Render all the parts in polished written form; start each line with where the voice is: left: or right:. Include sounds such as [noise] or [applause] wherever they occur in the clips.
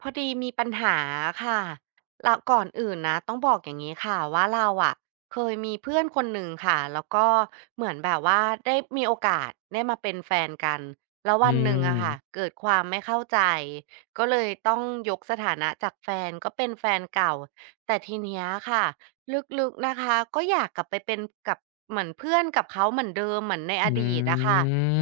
right: พอดีมีปัญหาค่ะแล้วก่อนอื่นนะต้องบอกอย่างนี้ค่ะว่าเราอะเคยมีเพื่อนคนหนึ่งค่ะแล้วก็เหมือนแบบว่าได้มีโอกาสได้มาเป็นแฟนกันแล้ว
left: อื
right: วันหนึ่งอะค่ะ
left: ม
right: เกิดความไม่เข้าใจก็เลยต้องยกสถานะจากแฟนก็เป็นแฟนเก่าแต่ทีเนี้ยค่ะลึกๆนะคะก็อยากกลับไปเป็นกับเหมือนเพื่อนกับเขาเหมือนเดิมเหมือนในอ
left: อื
right: ดีตอะค่ะ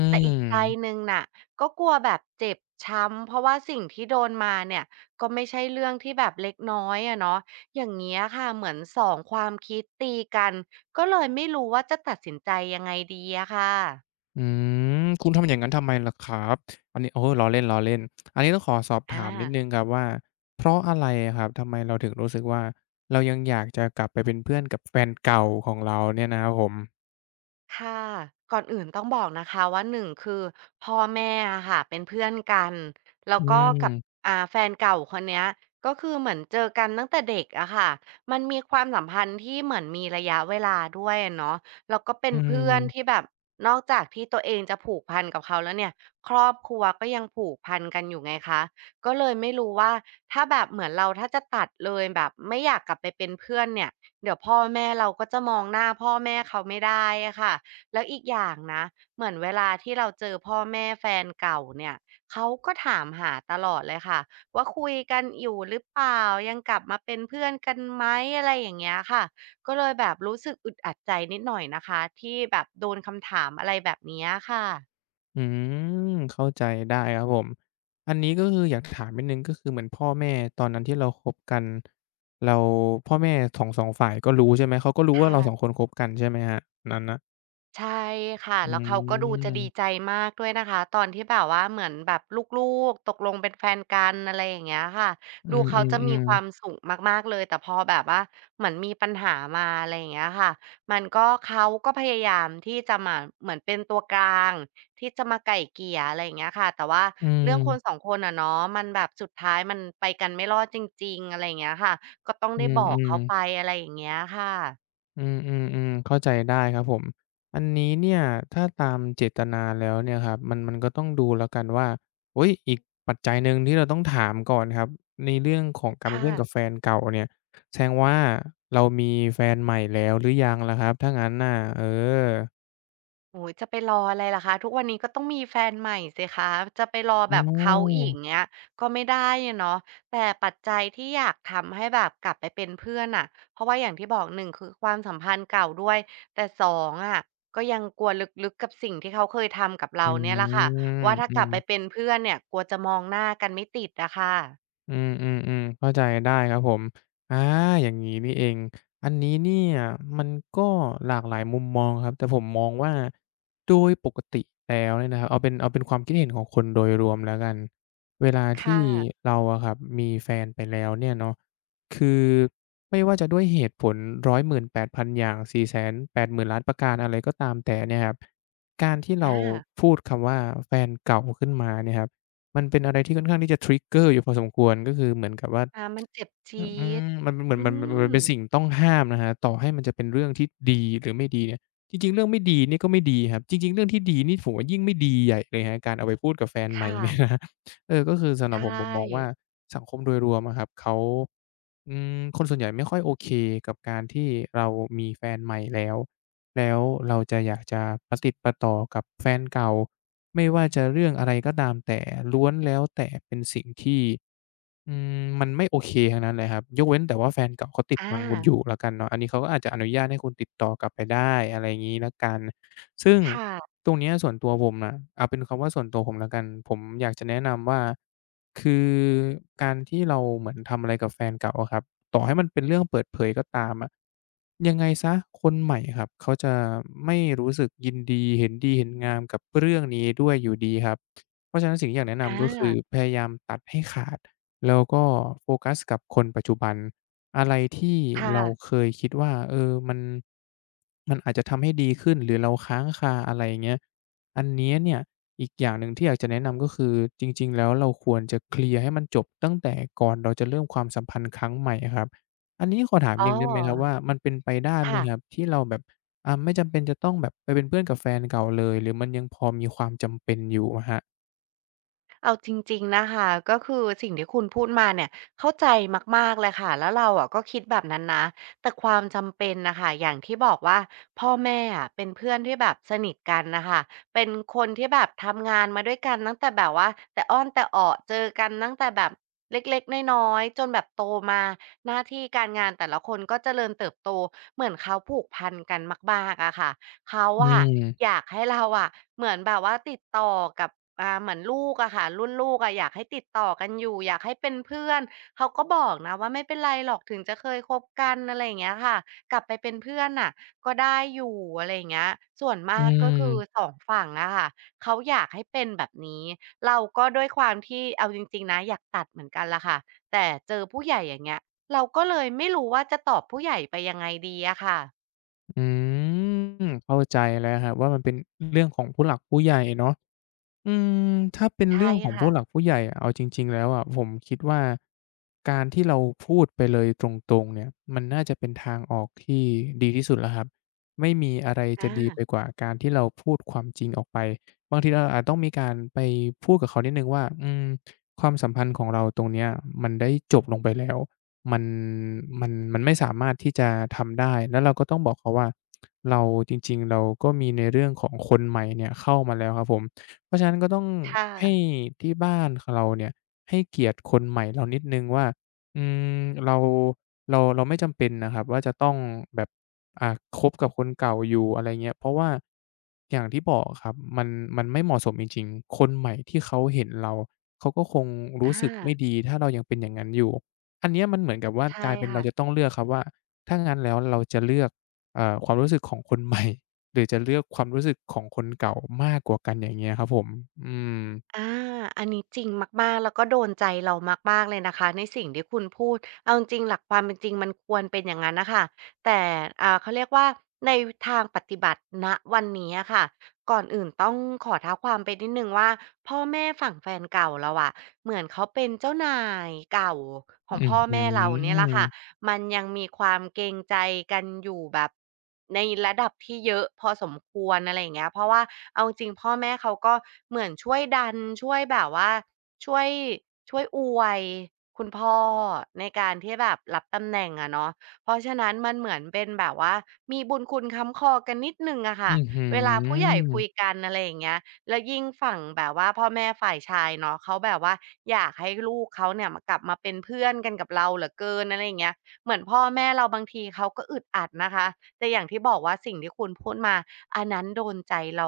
right: แต่อีกใจห
left: ม
right: นึงน่ะก็กลัวแบบเจ็บช้ำเพราะว่าสิ่งที่โดนมาเนี่ย ก็ไม่ใช่เรื่องที่แบบเล็กน้อยอะเนาะอย่างเงี้ยค่ะ เหมือนสองความคิดตีกัน ก็เลยไม่รู้ว่าจะตัดสินใจยังไงดีอะค่ะ
left: อืมคุณทำอย่างนั้นทำไมล่ะครับอันนี้โอ้ล้อเล่นล้อเล่นอันนี้ต้องขอสอบ
right: อา
left: ถามนิดหนึ่งครับว่าเพราะอะไรอะครับทำไมเราถึงรู้สึกว่าเรายังอยากจะกลับไปเป็นเพื่อนกับแฟนเก่าของเราเนี่ยนะครับผม
right: ค่ะก่อนอื่นต้องบอกนะคะว่าหนึ่งคือพ่อแม่อะค่ะเป็นเพื่อนกันแล้ว
left: อื
right: ก็กับ
left: ม
right: แฟนเก่าคนเนี้ยก็คือเหมือนเจอกันตั้งแต่เด็กอะค่ะมันมีความสัมพันธ์ที่เหมือนมีระยะเวลาด้วยอะเนาะแล้วก็เป็
left: อื
right: นเพื่อนที่
left: ม
right: แบบนอกจากที่ตัวเองจะผูกพันกับเขาแล้วเนี่ยครอบครัวก็ยังผูกพันกันอยู่ไงคะก็เลยไม่รู้ว่าถ้าแบบเหมือนเราถ้าจะตัดเลยแบบไม่อยากกลับไปเป็นเพื่อนเนี่ยเดี๋ยวพ่อแม่เราก็จะมองหน้าพ่อแม่เขาไม่ได้อะค่ะ แล้วอีกอย่างนะเหมือนเวลาที่เราเจอพ่อแม่แฟนเก่าเนี่ยเขาก็ถามหาตลอดเลยค่ะว่าคุยกันอยู่หรือเปล่ายังกลับมาเป็นเพื่อนกันไหมอะไรอย่างเงี้ยค่ะก็เลยแบบรู้สึกอึดอัดใจนิดหน่อยนะคะที่แบบโดนคำถามอะไรแบบเนี้ยค่ะ
left: อืมเข้าใจได้ครับผมอันนี้ก็คืออยากถามนิดหนึ่งก็คือเหมือนพ่อแม่ตอนนั้นที่เราคบกันเราพ่อแม่ของสองฝ่ายก็รู้ใช่ไหมเขาก็รู้
right: ค
left: ว่าเราสองค
right: ่ะ
left: นคบกันใช่ไหมครับนั้นน่ะ
right: ใช่ค่ะ
left: อื
right: แล้ว
left: ม
right: เขาก็ดูจะ
left: อื
right: ดี
left: ม
right: ใจมากด้วยนะคะตอนที่แบบว่าเหมือนแบบลูกๆตกลงเป็นแฟนกันอะไรอย่างเงี้ยค่ะ
left: อื
right: ดู
left: มอื
right: เขา
left: ม
right: จะ
left: อื
right: มี
left: ม
right: ความสุขมากๆเลยแต่พอแบบว่าเหมือนมีปัญหามาอะไรอย่างเงี้ยค่ะมันก็เขาก็พยายามที่จะมาเหมือนเป็นตัวกลางที่จะมาไกล่เกลี่ยอะไรอย่างเงี้ยค่ะแต่ว่า
left: อื
right: เรื่องคนสอ
left: ม
right: งคนอะเนาะมันแบบสุดท้ายมันไปกันไม่รอดจริงๆอะไรอย่างเงี้ยค่ะก็ต้อง
left: อื
right: ได้บ
left: ม
right: อ
left: อื
right: ก
left: ม
right: เขาไปอะไรอย่างเงี้ยค่ะ
left: อืมอืมเข้าใจได้ครับผม อันนี้เนี่ยถ้าตามเจตนาแล้วเนี่ยครับมันก็ต้องดูแล้วกันว่าอุ๊ยอีกปัจจัยหนึ่งที่เราต้องถามก่อนครับในเรื่องของการเป็น
right: ค่ะ
left: เพื่อนกับแฟนเก่าเนี่ยแสดงว่าเรามีแฟนใหม่แล้วหรือยังล่ะครับถ้างั้นน่ะเออ
right: โอ้ยจะไปรออะไรล่ะคะทุกวันนี้ก็ต้องมีแฟนใหม่สิคะจะไปรอ
left: อ๋
right: แบบเขา
left: อ
right: อีกเงี้ยก็ไม่ได้อะเนาะแต่ปัจจัยที่อยากทำให้แบบกลับไปเป็นเพื่อนอ่ะเพราะว่าอย่างที่บอกหนึ่งคือความสัมพันธ์เก่าด้วยแต่สองอ่ะก็ยังกลัวลึกๆกับสิ่งที่เขาเคยทำกับ
left: อื
right: เราเนี่ยแหละค่ะ
left: มอ
right: ว่าถ้า
left: ื
right: กลับไปเป็
left: ม
right: นเพื่อนเนี่ยกลัวจะมองหน้ากันไม่ติดอะค่ะ
left: อืมออืมอืมเข้าใจได้ครับผมอาอย่างนี้นี่เองอันนี้เนี่ยมันก็หลากหลายมุมมองครับแต่ผมมองว่าโดยปกติแล้วเนี่ยนะครับเอาเป็นความคิดเห็นของคนโดยรวมแล้วกันเวลาที่
right: ค่ะ
left: เราอะครับมีแฟนไปแล้วเนี่ยเนาะคือไม่ว่าจะด้วยเหตุผล1 1ด0 0นอย่างสี่แสนแปดหมื0 0 0 0านประการอะไรก็ตามแต่เนี่ยครับการที่เรา
right: อา
left: พูดคำว่าแฟนเก่าขึ้นมาเนี่ยครับ มันเป็นอะไรที่ค่อนข้างที่จะ trigger อร์อยู่พอสมควรก็คือเหมือนกับว่า
right: อามันเจ็บจี๊
left: อื
right: ด
left: มมันเป็นเหมือ
right: อื
left: นมัน
right: ม
left: เป็นสิ่งต้องห้ามนะครับต่อให้มันจะเป็นเรื่องที่ดีหรือไม่ดีเนี่ยจริงๆเรื่องไม่ดีนี่ก็ไม่ดีครับจริงๆเรื่องที่ดีนี่ผมว่ายิ่งไม่ดีใหญ่เลยครับการเอาไปพูดกับแฟนใหม่
right: ค่ะ
left: เนี่ยนะ [laughs] ครับเออก็คือสำหรับ
right: ใช่
left: ผมมองว่าสังคมโดยรวมอะครับเขาอืมคนส่วนใหญ่ไม่ค่อยโอเคกับการที่เรามีแฟนใหม่แล้วแล้วเราจะอยากจะประติดประต่อกับแฟนเก่าไม่ว่าจะเรื่องอะไรก็ตามแต่ล้วนแล้วแต่เป็นสิ่งที่ อืมมันไม่โอเคทั้งนั้นเลยครับยกเว้นแต่ว่าแฟนเก่าเขาติด
right: อา
left: บังคุณอยู่แล้วกันเนาะอันนี้เขาก็อาจจะอนุญาตให้คุณติดต่อกลับไปได้อะไรอย่างงี้แล้วกันซึ่ง
right: ค่ะ
left: ตรงเนี้ยส่วนตัวผมน่ะเอาเป็นคำว่าส่วนตัวผมแล้วกันผมอยากจะแนะนำว่าคือการที่เราเหมือนทำอะไรกับแฟนเก่าอะครับต่อให้มันเป็นเรื่องเปิดเผยก็ตามอะยังไงเสียคนใหม่ครับเขาจะไม่รู้สึกยินดีเห็นดีเห็นงามกับเรื่องนี้ด้วยอยู่ดีครับเพราะฉะนั้นสิ่งที่อยากแนะ
right: อ
left: นำก็คือพ
right: า
left: ยายามตัดให้ขาด แล้วก็โฟกัสกับคนปัจจุบันอะไรที่เรา
right: ค่ะ
left: เคยคิดว่าเออมันอาจจะทำให้ดีขึ้นหรือเราค้างคาอะไรอย่างเงี้ยอันเนี้ยเนี่ยอีกอย่างหนึ่งที่อยากจะแนะนำก็คือจริงๆแล้วเราควรจะเคลียร์ให้มันจบตั้งแต่ก่อนเราจะเริ่มความสัมพันธ์ครั้งใหม่อะครับอันนี้ขอถาม
right: อ๋อ
left: นิดหนึ่งได้ไหมครับว่ามันเป็นไปได้ไหม
right: ค่ะ
left: ครับที่เราแบบอ่าไม่จำเป็นจะต้องแบบไปเป็นเพื่อนกับแฟนเก่าเลยหรือมันยังพอมีความจำเป็นอยู่อะครับ
right: เอาจริงๆ นะคะ ก็คือสิ่งที่คุณพูดมาเนี่ย เข้าใจมากๆเลยค่ะแล้วเราอะก็คิดแบบนั้นนะ แต่ความจำเป็นน่ะค่ะอย่างที่บอกว่าพ่อแม่อะเป็นเพื่อนที่แบบสนิทกันน่ะค่ะเป็นคนที่แบบทำงานมาด้วยกันตั้งแต่แบบว่าแต่อ้อนแต่ออกเจอกันตั้งแต่แบบเล็กๆน้อยๆ จนแบบโตมาหน้าที่การงานแต่ละคนก็เจริญเติบโตเหมือนเขาผูกพันกันมากๆอะค่ะ เขา
left: อื
right: อะอ
left: ม
right: ยากให้เราอะเหมือนแบบว่าติดต่อกับเหมือนลูกอะค่ะรุ่นลูกอะอยากให้ติดต่อกันอยู่อยากให้เป็นเพื่อนเขาก็บอกนะว่าไม่เป็นไรหรอกถึงจะเคยคบกันอะไรอย่างเงี้ยค่ะกลับไปเป็นเพื่อนน่ะก็ได้อยู่อะไรอย่างเงี้ยส่วน
left: อื
right: มากก็คือส
left: ม
right: องฝั่งอะค่ะเขาอยากให้เป็นแบบนี้เราก็ด้วยความที่เอาจริงๆนะอยากตัดเหมือนกันล่ะค่ะแต่เจอผู้ใหญ่อย่างเงี้ยเราก็เลยไม่รู้ว่าจะตอบผู้ใหญ่ไปยังไงดีอะค่ะ
left: อืมเข้าใจแล้วครับว่ามันเป็นเรื่องของผู้หลักผู้ใหญ่เนาะ อืมถ้าเป็น
right: ใช่
left: เรื่องของ
right: ค่ะ
left: ผู้หลักผู้ใหญ่อะเอาจริงๆแล้วอะผมคิดว่าการที่เราพูดไปเลยตรงๆเนี่ยมันน่าจะเป็นทางออกที่ดีที่สุดแล้วครับไม่มีอะไร
right: อา
left: จะดีไปกว่าการที่เราพูดความจริงออกไปบางทีเราอาจต้องมีการไปพูดกับเขานิดหนึ่งว่าอืมความสัมพันธ์ของเราตรงเนี้ยมันได้จบลงไปแล้วมันมันไม่สามารถที่จะทำได้แล้วเราก็ต้องบอกเขาว่าเราจริงๆเราก็มีในเรื่องของคนใหม่เนี่ยเข้ามาแล้วครับผม เพราะฉะนั้นก็ต้อง
right: ค่ะ
left: ให้ที่บ้านของเราเนี่ยให้เกียรติคนใหม่เรานิดหนึ่งว่าอืมเราเราไม่จำเป็นนะครับว่าจะต้องแบบอ่าคบกับคนเก่าอยู่อะไรเงี้ยเพราะว่าอย่างที่บอกอะครับมันไม่เหมาะสมจริงๆคนใหม่ที่เขาเห็นเราเขาก็คงรู้
right: อา
left: สึกไม่ดีถ้าเรายังเป็นอย่างนั้นอยู่อันเนี้ยมันเหมือนกับว่าก
right: ใช่
left: ลายเป็นเรา
right: ค่ะ
left: จะต้องเลือกครับว่าถ้างั้นแล้วเราจะเลือกความรู้สึกของคนใหม่ หรือจะเลือกความรู้สึกของคนเก่ามากกว่ากันอย่างเงี้ยครับผมอืม
right: อาอันนี้จริงมากๆแล้วก็โดนใจเรามากๆเลยนะคะในสิ่งที่คุณพูดเอาจริงๆหลักความเป็นจริงมันควรเป็นอย่างนั้นน่ะค่ะแต่เขาเรียกว่าในทางปฏิบัติณวันนี้อะค่ะก่อนอื่นต้องขอเท้าความไปนิดหนึ่งว่าพ่อแม่ฝั่งแฟนเก่าเราอะเหมือนเขาเป็นเจ้านายเก่าของ
left: อื้อ
right: พ่อ
left: ฮื
right: แม่เราเนี่ยแหละ
left: อ
right: ค่ะ มันยังมีความเกรงใจกันอยู่แบบในระดับที่เยอะพอสมควรอะไรอย่างเงี้ยเพราะว่าเอาจริงๆพ่อแม่เขาก็เหมือนช่วยดันช่วยแบบว่าช่วยช่วยอวยคุณพ่อในการที่แบบรับตำแหน่งอะเนาะเพราะฉะนั้นมันเหมือนเป็นแบบว่ามีบุญคุณค้ำคอกันนิดหนึ่งอะค่ะ
left: อื้อฮื
right: เวลาผู้ใหญ่
left: อ
right: คุยกันอะไรอย่างเงี้ยแล้วยิ่งฝั่งแบบว่าพ่อแม่ฝ่ายชายเนาะเขาแบบว่าอยากให้ลูกเขาเนี่ยมากลับมาเป็นเพื่อนกันกับเราเหลือเกินอะไรอย่างเงี้ย เหมือนพ่อแม่เราบางทีเขาก็อึดอัดนะคะแต่อย่างที่บอกว่าสิ่งที่คุณพูดมาอันนั้นโดนใจเรา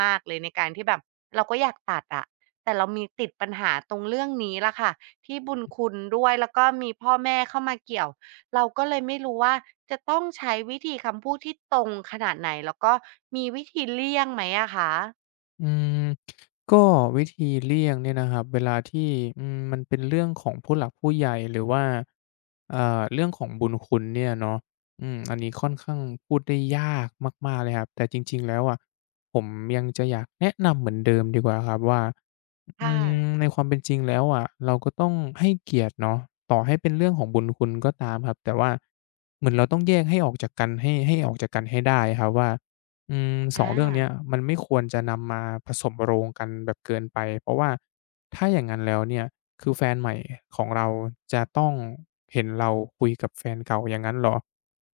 right: มากๆเลยในการที่แบบเราก็อยากตัดอะแต่เรามีติดปัญหาตรงเรื่องนี้ล่ะค่ะที่บุญคุณด้วยแล้วก็มีพ่อแม่เข้ามาเกี่ยวเราก็เลยไม่รู้ว่าจะต้องใช้วิธีคำพูดที่ตรงขนาดไหนแล้วก็มีวิธีเลี่ยงไหมอะคะ
left: อืมก็วิธีเลี่ยงเนี่ยนะครับเวลาที่อืมมันเป็นเรื่องของผู้หลักผู้ใหญ่หรือว่าเรื่องของบุญคุณเนี่ยเนาะอืมอันนี้ค่อนข้างพูดได้ยากมากๆเลยครับแต่จริงๆแล้วอ่ะผมยังจะอยากแนะนำเหมือนเดิมดีกว่าครับว่าอื
right: ค่ะ
left: มในความเป็นจริงแล้วอ่ะเราก็ต้องให้เกียรติเนาะต่อให้เป็นเรื่องของบุญคุณก็ตามครับแต่ว่าเหมือนเราต้องแยกให้ออกจากกันให้ออกจากกันให้ได้ครับว่า อืมสองเรื่องเนี้
right: อา
left: ยมันไม่ควรจะนำมาผสมโรงกันแบบเกินไปเพราะว่าถ้าอย่างนั้นแล้วเนี่ยคือแฟนใหม่ของเราจะต้องเห็นเราคุยกับแฟนเก่าอย่างงั้นเหรอ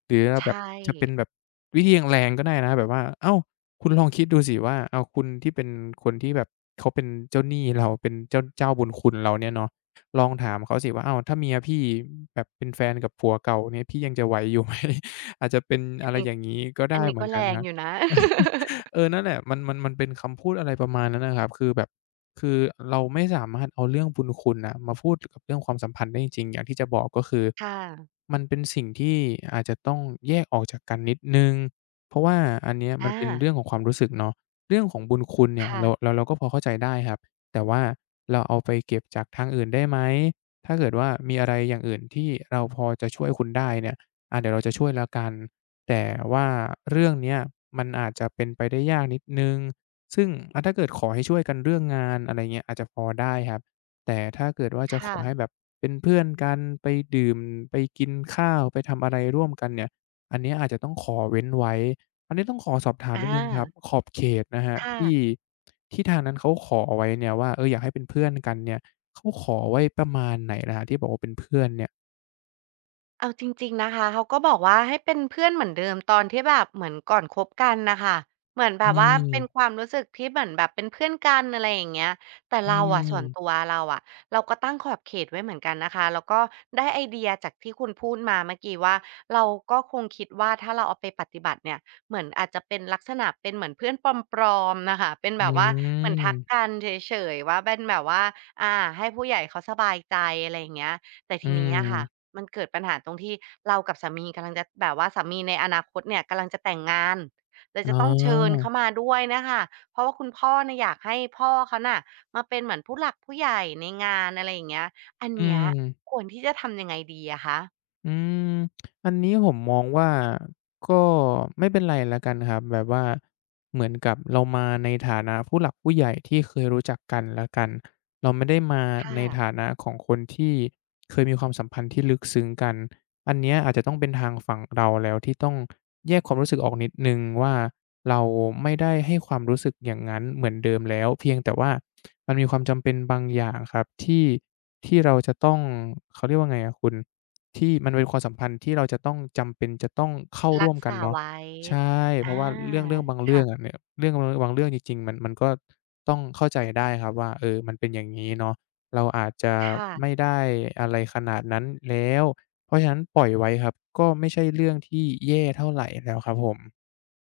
left: หรือเรา
right: ใช
left: แบบ
right: ่
left: จะเป็นแบบวิธีแรงๆก็ได้นะแบบว่าอ้าวคุณลองคิดดูสิว่าอ้าวคุณที่เป็นคนที่แบบเขาเป็นเจ้าหนี้เราเป็นเจ้าบุญคุณเราเนี่ยเนาะลองถามเขาสิว่าอ้าว [laughs] ถ้าเมียพี่แบบเป็นแฟนกับผัวเก่าเนี่ยพี่ยังจะไหวอยู่ไหมอาจจะเป็น
right: อั
left: อะ
right: น
left: ไร
right: นี้
left: อย่างงี้ก็
right: อั
left: ได้
right: นนี้
left: เหมื
right: ก็
left: อน
right: แร
left: กันค
right: ง
left: รั
right: อยู่
left: บ
right: นะ
left: เออนั่นแหละมันเป็นคำพูดอะไรประมาณนั้นนะครับคือแบบคือเราไม่สามารถเอาเรื่องบุญคุณน่ะมาพูดกับเรื่องความสัมพันธ์ได้จริงๆอย่างที่จะบอกก็คือ
right: ค่ะ
left: มันเป็นสิ่งที่อาจจะต้องแยกออกจากกันนิดหนึ่งเพราะว่าอันเนี้ย
right: [laughs] อ
left: มันเป็นเรื่องข
right: า
left: องความรู้สึกเนาะเรื่องของบุญคุณเนี่ย
right: ค่ะ
left: เราก็พอเข้าใจได้ครับแต่ว่าเราเอาไปเก็บจากทางอื่นได้ไหมถ้าเกิดว่ามีอะไรอย่างอื่นที่เราพอจะช่วยคุณได้เนี่ยอาเดี๋ยวเราจะช่วยแล้วกัน แต่ว่าเรื่องเนี้ยมันอาจจะเป็นไปได้ยากนิดหนึ่งซึ่งอะถ้าเกิดขอให้ช่วยกันเรื่องงานอะไรเงี้ยอาจจะพอได้ครับแต่ถ้าเกิดว่าจะขอ
right: ค่ะ
left: ให้แบบเป็นเพื่อนกันไปดื่มไปกินข้าวไปทำอะไรร่วมกันเนี่ยอันเนี้ยอาจจะต้องขอเว้นไว้อันนี้ต้องขอสอบถามนิ
right: อา
left: ดหนึ่งครับขอบเขตนะครับ
right: ค่ะ
left: ที่ทางนั้นเขาขอเอาไว้เนี่ยว่าเอออยากให้เป็นเพื่อนกันเนี่ยเขาขอไว้ประมาณไหนนะครับที่บอกว่าเป็นเพื่อนเนี่ย
right: เอาจริงๆนะคะ เขาก็บอกว่าให้เป็นเพื่อนเหมือนเดิมตอนที่แบบเหมือนก่อนคบกันน่ะค่ะเหมือนแบ
left: อื
right: บว่าเป็นควา
left: ม
right: มรู้สึกที่เหมือนแบบเป็นเพื่อนกันอะไรอย่างเงี้ยแต่
left: อื
right: เราอะส่วนตั
left: ม
right: วเราอะเราก็ตั้งขอบเขตไว้เหมือนกันนะคะ แล้วก็ได้ไอเดียจากที่คุณพูดมาเมื่อกี้ว่าเราก็คงคิดว่าถ้าเราเอาไปปฏิบัติเนี่ยเหมือนอาจจะเป็นลักษณะเป็นเหมือนเพื่อนปลอมๆน่ะค่ะเป็น
left: อื
right: แบบว่าเหมือนทัก
left: ม
right: กันเฉยๆว่าเป็นแบบว่าอ่าให้ผู้ใหญ่เขาสบายใจอะไรอย่างเงี้ย แต่
left: อื
right: ทีนี้อะค่ะ
left: ม
right: มันเกิดปัญหาตรงที่เรากับสามีกำลังจะแบบว่าสามีในอนาคตเนี่ยกำลังจะแต่งงานเลย
left: อ๋
right: จะต้องเชิญ
left: อ
right: เขามาด้วยนะค่ะเพราะว่าคุณพ่อเนี่ยอยากให้พ่อเขาน่ะมาเป็นเหมือนผู้หลักผู้ใหญ่ในงานอะไรอย่างเงี้ยอัน
left: อื
right: เนี้ย
left: ม
right: ควรที่จะทำยังไงดีอะคะ
left: อืมอันนี้ผมมองว่าก็ไม่เป็นไรแล้วกันครับแบบว่าเหมือนกับเรามาในฐานะผู้หลักผู้ใหญ่ที่เคยรู้จักกันแล้วกันเราไม่ได้มาใน
right: ค่ะ
left: ฐานะของคนที่เคยมีความสัมพันธ์ที่ลึกซึ้งกันอันเนี้ยอาจจะต้องเป็นทางฝั่งเราแล้วที่ต้องแยกความรู้สึกออกนิดนึงว่าเราไม่ได้ให้ความรู้สึกอย่างนั้นเหมือนเดิมแล้วเพียงแต่ว่ามันมีความจำเป็นบางอย่างครับที่เราจะต้องเขาเรียกว่าไงอะคุณ ที่มันเป็นความสัมพันธ์ที่เราจะต้องจำเป็นจะต้องเข้า
right: รั
left: ร่ว
right: ก
left: มกัน
right: ษา
left: เนาะ
right: ไว้
left: ใช่เพราะ
right: อา
left: ว่าเรื่องบางเรื่องอะ
right: ค่ะ
left: เนี่ยเรื่องบางเรื่องจริงๆมันก็ต้องเข้าใจได้ครับว่าเออมันเป็นอย่างงี้เนาะเราอาจจะ
right: ค่ะ
left: ไม่ได้อะไรขนาดนั้นแล้วเพราะฉะนั้นปล่อยไว้ครับก็ไม่ใช่เรื่องที่แย่เท่าไรแล้วครับผม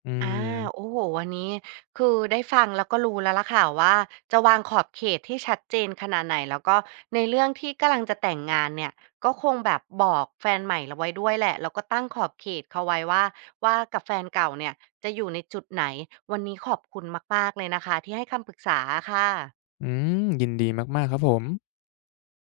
left: อื
right: อา
left: ม
right: โอ้โหวันนี้คือได้ฟังแล้วก็รู้แล้วล่ะค่ะว่าจะวางขอบเขตที่ชัดเจนขนาดไหนแล้วก็ในเรื่องที่กำลังจะแต่งงานเนี่ยก็คงแบบบอกแฟนใหม่เราไว้ด้วยแหละแล้วก็ตั้งขอบเขตเขาไว้ว่าว่ากับแฟนเก่าเนี่ยจะอยู่ในจุดไหนวันนี้ขอบคุณมากๆเลยนะคะที่ให้คำปรึกษาค่ะ
left: อืมยินดีมากๆครับผม